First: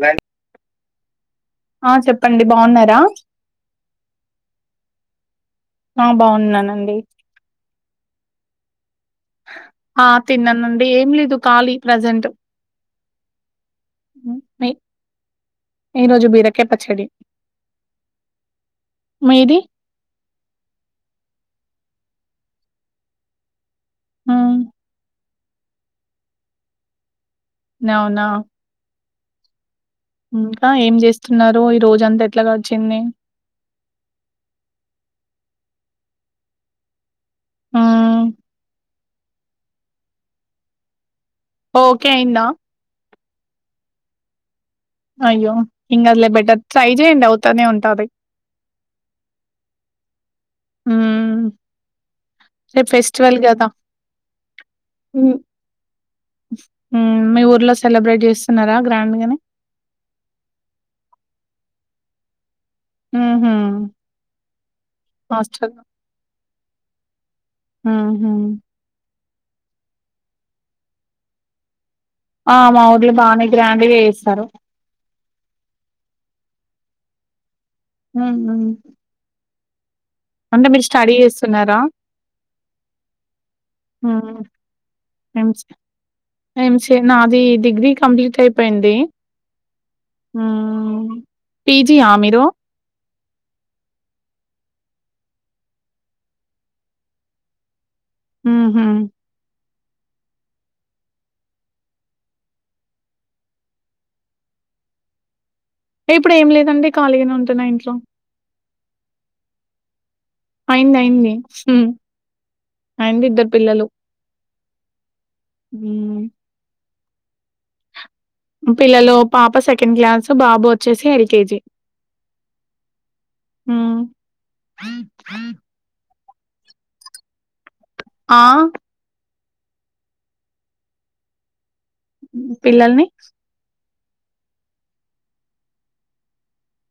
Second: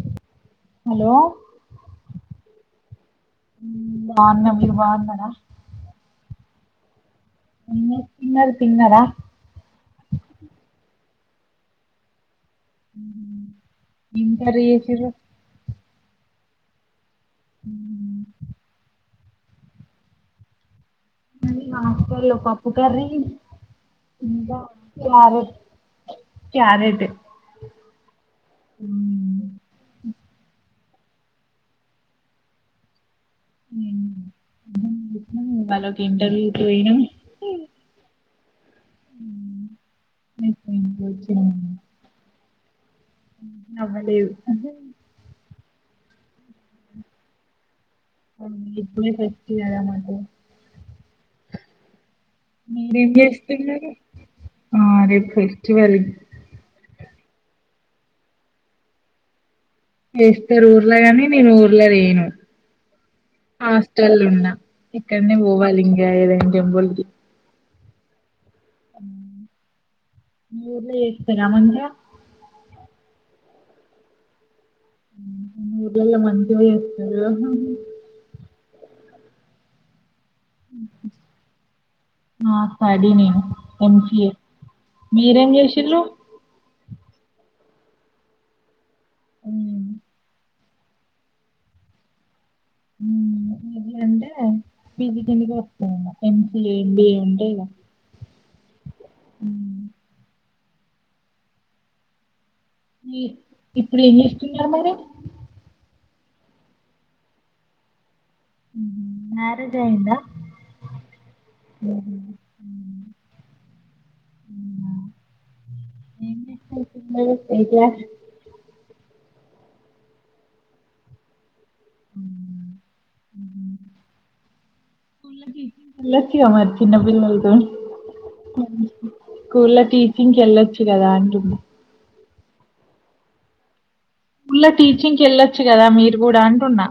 లే హలో ఆ చెప్పండి బాగున్నారా బాగున్నా మీరు బాగున్నారా ఆ బాగున్నానండి ఏం చేస్తున్నారు తిన్నార ఆ తిన్నానండి ఏం లేదు ఖాళీ ప్రజెంట్ ఉహు ఏం కర్రీ చేసిర్రు ఈ రోజు బీరకయ్ పచ్చడి ఉహు మీది ఆకుకూర పప్పు కర్రీ ఉమ్ ఇంకా చారు క్యారెట్ అవునా మ్మ్. ఆ ఏం చేస్తున్నారు ఈ రోజంతా ఎట్ల గడిచింది ఇవాళ ఒక ఇంటర్వ్యూ కి పోయినం ఉమ్ [inaudible] ఓకే అయిందా అవ్వలేదు అయ్యో ఏం కాదులే బెటర్ ట్రై జేయండి అవుతనే ఉంటది హ్మ్ ఇప్పుడే పెట్టి ఉమ్ రేపు మీరేం ఫెస్టివల్ కదా చేస్తున్నారు ఆ అదే ఫెస్టివల్ ఉమ్ మీ ఊర్లో సెలబ్రేట్ చేస్తున్నారా గ్రాండ్ గానే చేస్తారు ఊర్లో గాని నేను ఊర్లో లేేను ఉహు హాస్టల్లో ఉన్నా ఇక్కడనే పోవాలి ఇంకా ఏదైనా టెంపుల్ కి ఆ హా హ్మ్ ఊర్లో చేస్తారా మంచిగా ఆ మా ఊర్లో బానే గ్రాండ్ గా చేస్తారు హ్మ్ హు ఊర్లల్లో మంచిగా చేస్తారు కదా ఉమ్ చేస్తున్నారా? హ్మ్ ఆ స్టడీ నేను మ్ సి ఏ హ్మ్. మీరేం ఎంసీ చేశిల్లు ఎంసీఏ నాది డిగ్రీ కంప్లీట్ అయిపోయింది ఉమ్ హ్మ్ పిజియా మీరు హ్మ్ హు హా అంటే పిజి కిందికే వస్తాయి ఏమో ఎంసిఏ ఎంబిఏ ఉంటే ఇలా హ్మ్ హు ఫ్రీ ఇప్పుడు ఏం చేస్తున్నారు మరి టే ఇప్పుడు ఏం లేదండి ఖాళీగానే ఉంటున్నా ఇంట్లో హ్మ్ హు మ్యారేజ్ అయ్యిందా అయ్యింది అయ్యింది అయింది హ్మ్ ఇద్దరు పిల్లలు ఊమ్ ఏట్ [inaudible] పిల్లలు పాప సెకండ్ క్లాస్ బాబు వచ్చేసి ఎల్కేజీ హ్మ్. క గా మరి చిన్న పిల్లలతో ఆ! స్కూల్లో టీచింగ్ కి వెళ్ళొచ్చు కదా అంటుంది పిల్లల్ని స్కూల్లో టీచింగ్ కి వెళ్ళొచ్చు కదా మీరు కూడా అంటున్నా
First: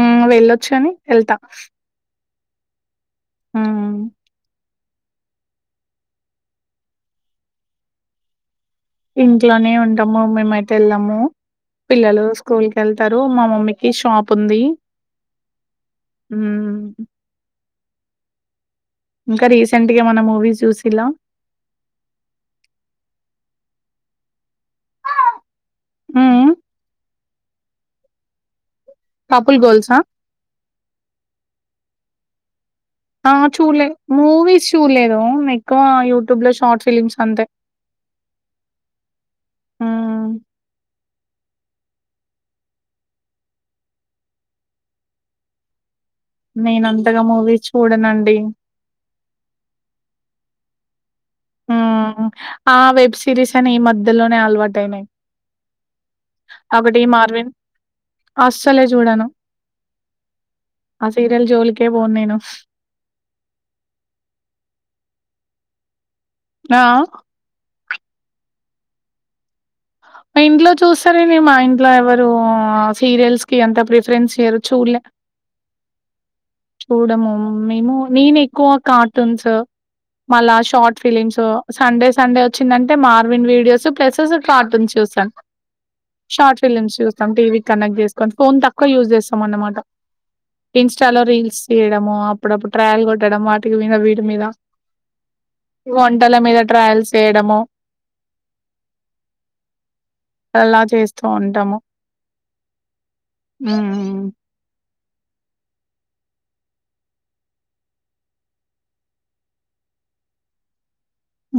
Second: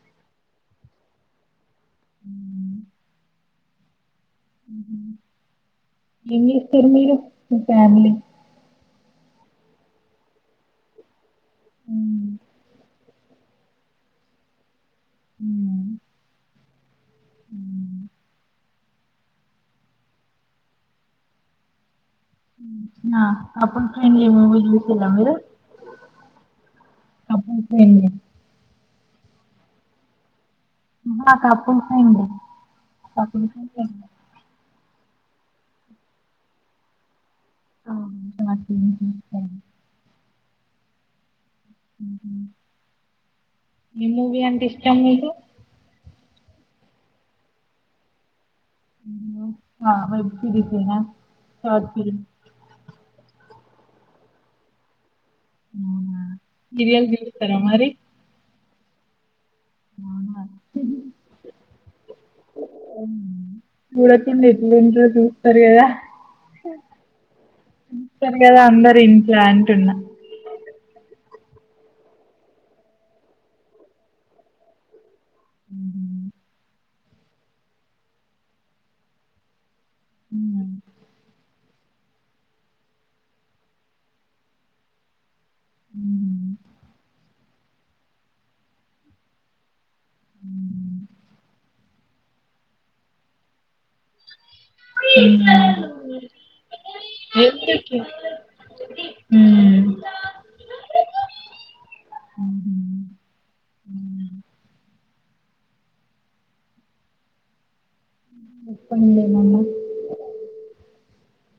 ఆ వెళ్ళొచ్చు కాని వెళ్తా ఆ హ్మ్ ఏమి చేస్తారు మీరు మీ ఫ్యామిలీ ఇంట్లోనే ఉంటాము మేమైతే వెళ్ళాము పిల్లలు స్కూల్ కి వెళ్ తరు మా మమ్మీకి షాప్ ఉంది హ్మ్మ్ ఉమ్ ఇంకా రీసెంట్ గా ఏమన్న మూవీ చూసిల్లా ఉమ్ ఆ కపుల్ ఫ్రెండ్లీ మూవీ చూసిర్రా మీరు హ్మ్ అప్పు స [inaudible] కాపుల్ గోల్సా ఆహా కపుల్స్ అండి ఆ చుల్లే మూవీస్ చూడలేదు ఎక్కువ యూట్యూబ్ లో షార్ట్ ఫిలిమ్స్ అంతే [unintelligible] ఆ ఉ హు ఎ మూవీ అంటే ఇష్టం మీకు నేన అంతగా మూవీస్ చూడనండి నేను ఆ వెబ్ సిరీస్ ఏనా మ్ ఆ వెబ్ సిరీస్ ఐన ఈ మధ్యలోనే అలవాటుయినాయి అవునా? ఒకటి సీరియల్ ఈ మార్విన్ చూస్తారా మరి? అస్సలే చూడను అవునా? ఆ సీరియల్ జోలికే పోను నేను దూరకుండ ఎట్లు ఉంట చూస్తారు కదా ఆ! ఉంటారు కదా అందరు ఇంట్లో అంటున్నా మా ఇంట్లో చూస్తార మా ఇంట్లో ఎవరు సీరియల్స్ కి ఎంత ప్రిఫరెన్స్ చేయ్యరు చూడలే మ్ హు చూడము మేము నేను ఎక్కువ కార్టూన్స్ మళ్ళా హ్మ్. షార్ట్ ఫిలిమ్స్ సండే సండే వచ్చిందంటే మార్విన్ వీడియోస్ ప్లేస్ కార్టూన్ చూస్తాను హుహు. హ్మ్. షార్ట్ ఫిలిమ్స్ చూస్తాం టీవీ కనెక్ట్ చేసుకొని ఫోన్ తక్కువ యూజ్ చేస్తాం అన్నమాట ఇన్స్టాలో రీల్స్ తీయడము అప్పుడప్పుడు ట్రాయల్ కొట్టడం వాటి మీద వీటి మీద మ్ వంటల మీద ట్రయల్స్ చేయడము మ్ అల్లా చేస్తూ ఉంటాము హుహు. మ్ హ్మ్. చెప్పండి ఏమన్నా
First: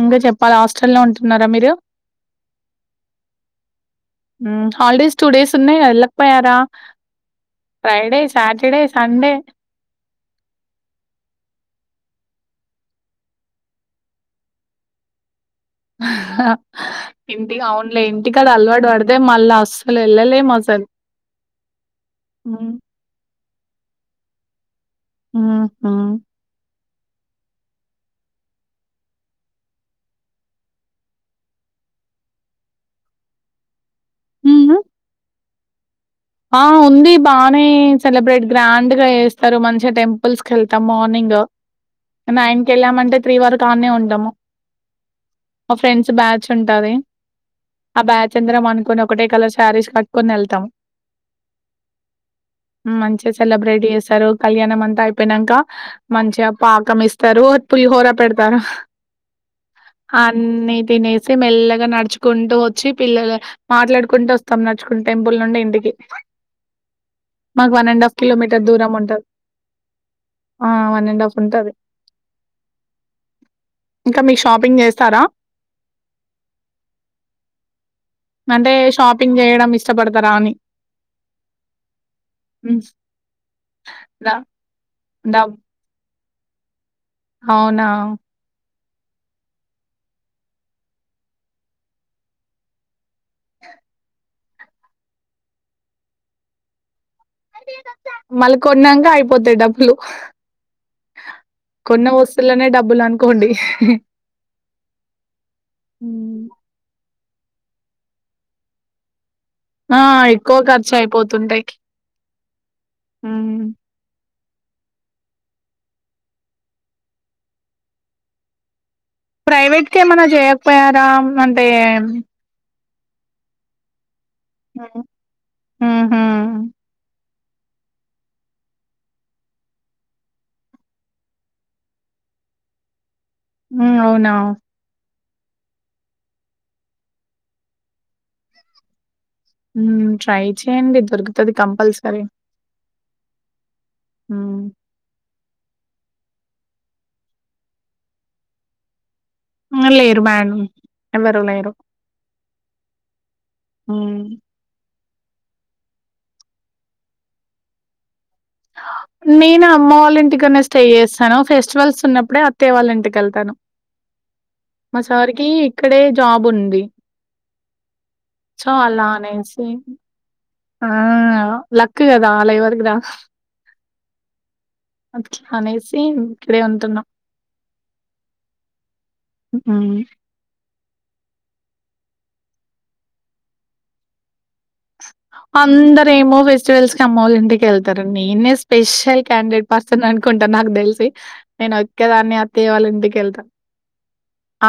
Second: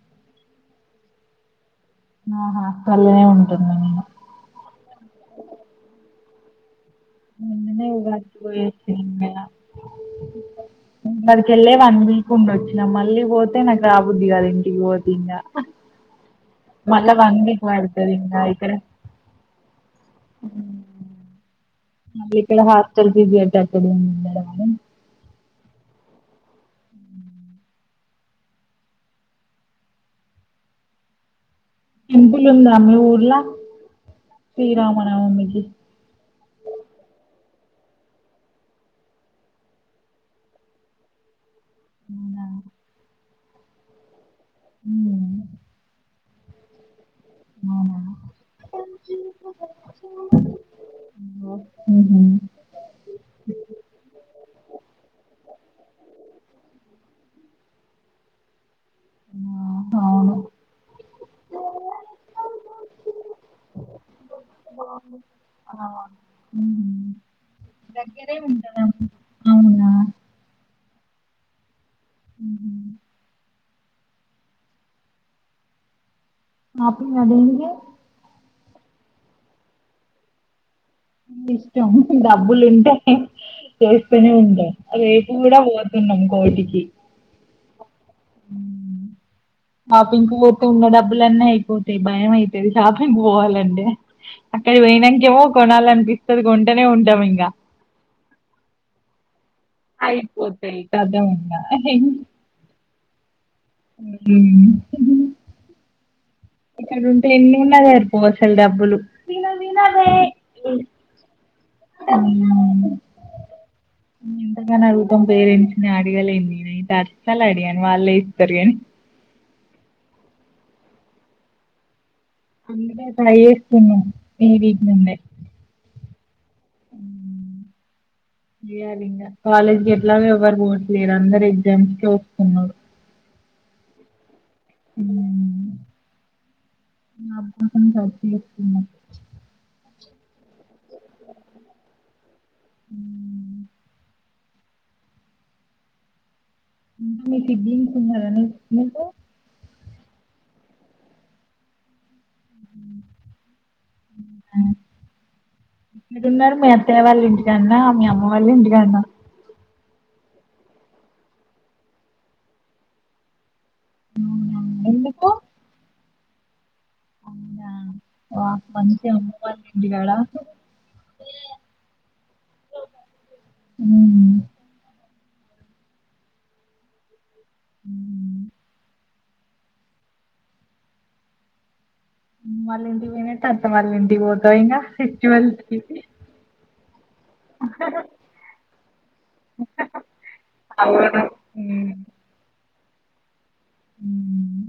ఇంగా చెప్పాలి హాస్టల్ లో ఉంటున్నారా మీరు ఆహా! హాస్టల్‌లోనే ఉంటున్నా నేను. హ్మ్. మ్ హాలిడేస్ టూ డేస్ ఉన్నాయి ఎలా పోయారా మొన్ననే ఫైడే ఉగాదికి సాటర్డే పోయొచ్చినం సండే గదా! అక్కడికి వెళ్లే వన్ వీక్ ఉండి వచ్చినా మళ్ళీ పోతే నాకు రాబద్ది కదు ఇంటికి పోదు ఇంగా హ ఆ మళ్ళా వన్ ఇంటికి వీక్ అవునులే పడుతది ఇంగా ఇంటికాడ ఇక్కడ అలవాటు పడితే మళ్ళా అస్సలు వెళ్లలేం అసలు ఇక్కడ మ్మ్ హాస్టల్ ఫీజు [unintelligible] ఆహా టెంపుల్ ఉందా మీ ఊర్లా హుహు. శ్రీరామ నవమికి ఆ ఉంది బానే సెలబ్రేట్ గ్రాండ్ గా చేస్తారు మంచిగా టెంపుల్స్ కి వెళ్తాం మార్నింగ్ అవునా నైన్ కెళ్ళామంటే త్రీ వరకు ఆనే ఉంటము ఉమ్ మా ఫ్రెండ్స్ బ్యాచ్ ఉంటది అవునా ఆ బ్యాచ్ అందరం అనుకుని ఒకటే కలర్ శారీస్ కట్టుకొని వెళ్తాం మ్ హు మంచిగా సెలబ్రేట్ చేస్తారు కళ్యాణం అంతా అయిపోనాక మంచిగా పాకం ఇస్తారు పులి హోర పెడతారు ఆ అవును అన్ని తినేసి మెల్లగా నడుచుకుంటూ వచ్చి పిల్లలు మాట్లాడుకుంటూ వస్తాం నా టెంపుల్ నుండి ఆ ఇంటికి ఉహు మాకు వన్ అండ్ హాఫ్ దగ్గరే కిలోమీటర్ ఉంటదా దూరం ఉంటది అవునా ఆ వన్ అండ్ హాఫ్ ఉంటది మ్ హు ఇంకా మీ షాపింగ్ చేస్తారా అప్పుడ [unintelligible] అంటే షాపింగ్ చేయడం ఇష్టపడతారా అని ఇష్టం హ్మ్. డబ్బులుంటే చేస్తూనే డా ఉంటాం రేపు గుడా పోతున్నాం కోటికి ఔనా ఉ షాపింగ్కు పోతె ఉన్న డబ్బులన్నీ ఐపోతాయ్ భయం ఐతది షాపింగ్ బోవాలంటే క్కడికి పోయ్నంకేమో కొనాలి అనిపిస్తది కొంటనే ఉంట్ మళ్ కొన్నంక ఐపోతయ్ డబ్ ఐపోతయ్ కద ఉన్నా కొన్న ఉమ్ వస్తువులనే డబ్బులనుకోండి. ఉమ్ హ ఇక్కడ ఉంటే ఎన్నున్నా సరిపోవసలు డబ్బులు ఆ ఎక్కువ ఖర్చైపోతుంటయ్ ఆ ఎంతకని అడుగుతం పేరెంట్స్ని అడగలేన్ నెనైతే అసాలడగను వాళ్లే ఇత్తరు గనీ ప్రైవేట్ కేమనా జేయక్పోయారా అంటే దుకే ట్రై చేస్తున్నా ఇ వీక్ హ్మ్. నుండే హుహు. అ చేయలిగా కాలేజ్ కెట్లాగో ఎవ్వరు పోవట్లేరు అందరు ఎగ్జామ్స్కే ఒస్తున్నరు ఉ ఔనా అబ మ్ ట్రై చేయండి దొరుక్తది కంపల్సరీ మ్ మీ సిబ్లింగ్స్ ఉన్నరా నిక్ మీకు అ లేరు మ్యాడం ఎవరు లేరు అ ఆ క్కడున్నరు మీ అత్తయ్య వాళ్ళ ఇంటికాన్నా మీ అమ్మ వాళ్ళ ఇంటికాన్నా నేను అమ్మ వాళ్ళ ఇంటికన్నే స్టే చేస్తాన ఫెస్టివల్స్ ఉన్నప్పుడే అత్తయ్య వాళ్ళ ఇంటికెళ్తాను మ సార్కి ఇక్కడే జాబుంది ఔనా వా మంచి అలా అమ్వల్ల అనేసి ఇంటికాడ ఆ లక్ గదా అలైవరుకురాద్ ఊమ్ అట్లానేసి ఇక్కడే ఉంటున్నం ఉమ్ ఊ మల్లింటి వైనంక అత్త వాళ్లింటికి పోతవా ఇంగ ఫెస్టివల్స్ కి అందరేమో ఫెస్టివల్స్క్ అమ్మోళ్ళింటికెళ్తరు నేనే స్పెషల్ క్యాండెడ్ పర్సన్ అన్ కుంట నాక్ తెల్సి అవును నేను మ్మ్ ఒక్కే దాన్నే అత్తయ వాళ ఇంటికెళ్త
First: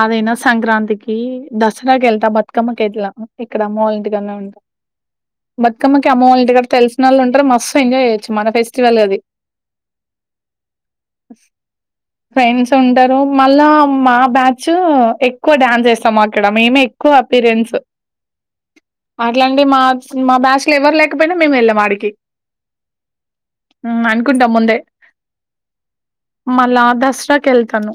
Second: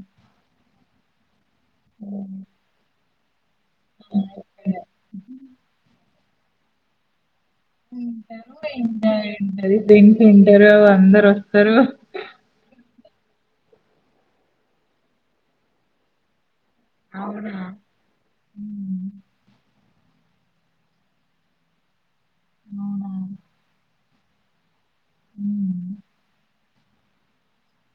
అదైన సంక్రాంతికి, దసరాకేళ్త, బతుకమ్మ కేట్లాగు ఇక్కడ అమ్మ వాళ్ళంటికన్నే ఉంట మ్మ్ బతుకమ్మకి అమ్మ వాళ్ంటికాడ తెల్సినోళ్ళు ఉంటరు మస్ ంటారుంటది దం ఉంటారు అందరొస్తరు ఫ్రెండ్స్ ఉంటరు మళ్ళా మా బ్యాచ్ ఎక్కువ డ్యాన్స్ ఏస్తమ్ అక్కడ మేమే ఎక్కువ అప్పిరియన్స్ హ్మ్ అట్లంటి మా మా బ్యాచ్ల ఎవర్ లేకపోయిన మేమ్ ఎల్లం ఆడికి ఔనా ఉమ్ అనుకుంట ముందే ఉమ్ మళ్ళా దసరకెళ్తను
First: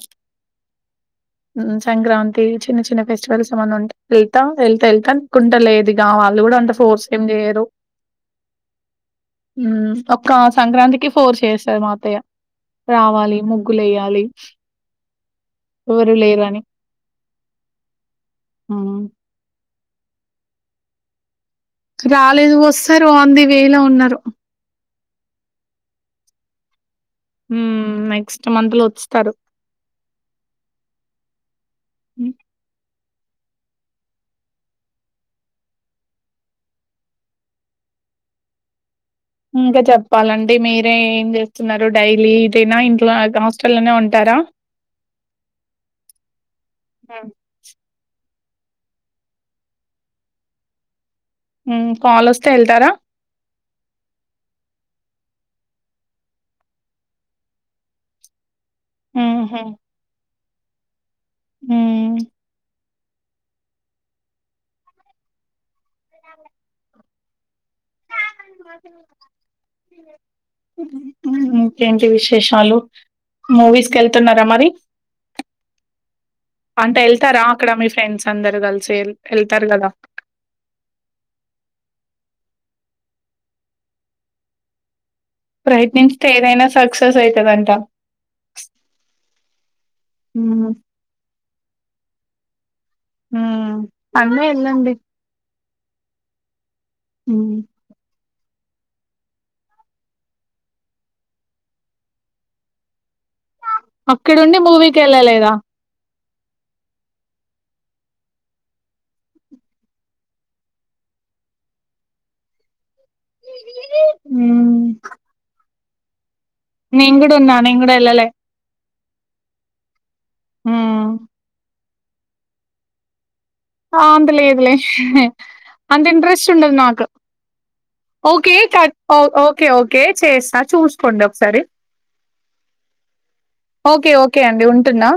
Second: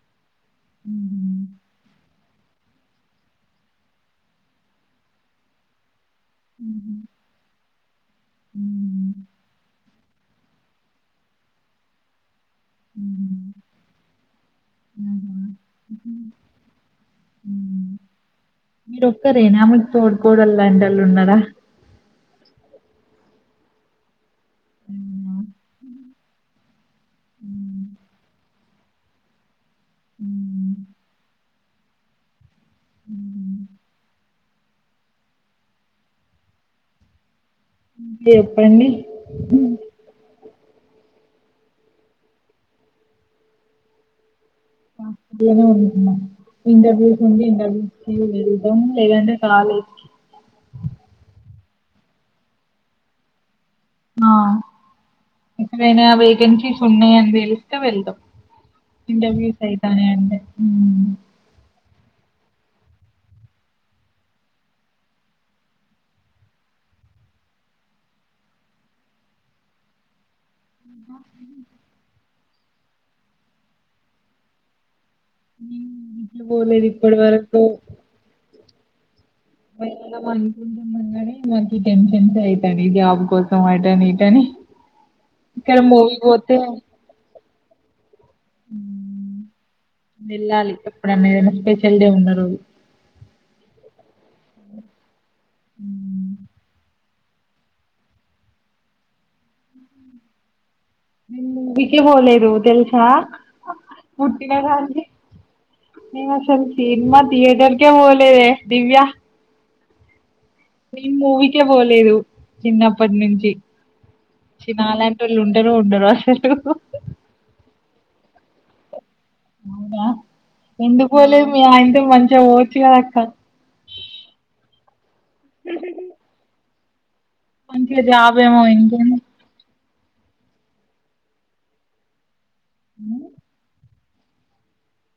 ఉమ్ మ్ సంక్రాంతి చిన్న చిన్న ఫెస్టివల్స్ ఏమన్నా ఉంటె ఎళ్తా ఎళ్తా ఎళ్తా కుంట లేది ఆ వాళ్ళు గుడా ఊహూ. అంత హ్మ్. ఫోర్స్ ఏం జేయరు హ్మ్. ఊమ్ ఒక్క సంక్రాంతికి ఫోర్ చేస్తాది మా అత్తయ్య రావాలి హ్మ్. ముగ్గులు వేయాలి ఎవరు లేరని హ్మ్ మీరు ఒక్కరేనామెకు తోడుకోడలు లాంటి వాళ్ళు ఉన్నారా రాలేదు వస్తారు ఆన్ ది వే లో ఉన్నారు అవునా? ఉ హ్మ్. నెక్స్ట్ మంత్ లో వచ్చుస్తారు ఉ ఉ ఉ చెప్పండి ఇంకా చెప్పాలండి డి మీరే ఏం చేస్తున్నారు డైలీ ఇదైనా ఇంట్లో హాస్టల్లోనే ఉంటారా ఆ ఇంట్లోనే ఉంటున్న ఇంటర్వ్యూ నుండి ఇంటర్వ్యూ వెల్ ఏం లేదంటే కాలేజీకి ఉ కాల్ వస్తే వెళ్తారా ఆ ఎక్కడైనా వేగెన్సీస్ ఉన్నాయి అని తెలిస్తే వెళ్దాం ఇంటర్వ్యూస్ మ్హూ అయితన్నాయి అంటే ఉ మ్మ్ అ ఉ ఇంకేంటి విష్ విశేషాలు మూవీస్ కి వెళ్తున్నారా మరి నేను గిట్ల పోలేదు అంటే ఇప్పటి వెళ్తారా వరకు. అక్కడ మీ ఫ్రెండ్స్ అందరు కల్ వెళ్దాం అనుకుంటాము కానీ మళ్ళకి టెన్షన్స్ అయి ఈదని జాబ్ కోసం అటనిట అని ప్రయత్నించితే ఏదైనా సక్సెస్ అవుతుందంట వెళ్లాలి ఎప్పుడన్నా ఏదైనా స్పెషల్ డే ఉన్న రోజు ఉ అన్ని వెళ్ళండి ఉ ఉ ఉ మూవీకె పోలేదు తెలుసా అక్కడ ఉండి మూవీకి వెళ్ళలేదా నేను అసలు సినిమా థియేటర్ కె పోోలేదే దివ్యా నేను మూవీకే పోలేదు చిన్న అప్ ఇప్పటి నుంచి చిన్నాలలాంటి వాళ్ళు ఉంటారో ఉండరో అసలు నేను కూడాడ ఉన్నా నేను కూడా వెళ్లలే అవునా ఎందుకు పోలేదు మీ ఆయతో మంచిగా ఓచ్చు కదా అక్క ఆ అంత లేదులే అంత ఇంటంట్రెస్ట్ ఉండదు నక్ మంచిగా జాబ్ ఓకే ఏమో కక్ ఇంకేంది ఓకే ఓకే కే చేస్తా చూసుకోండి ఒకసారి ఉ ఓకే ఓకే అండి ఉంటున్నా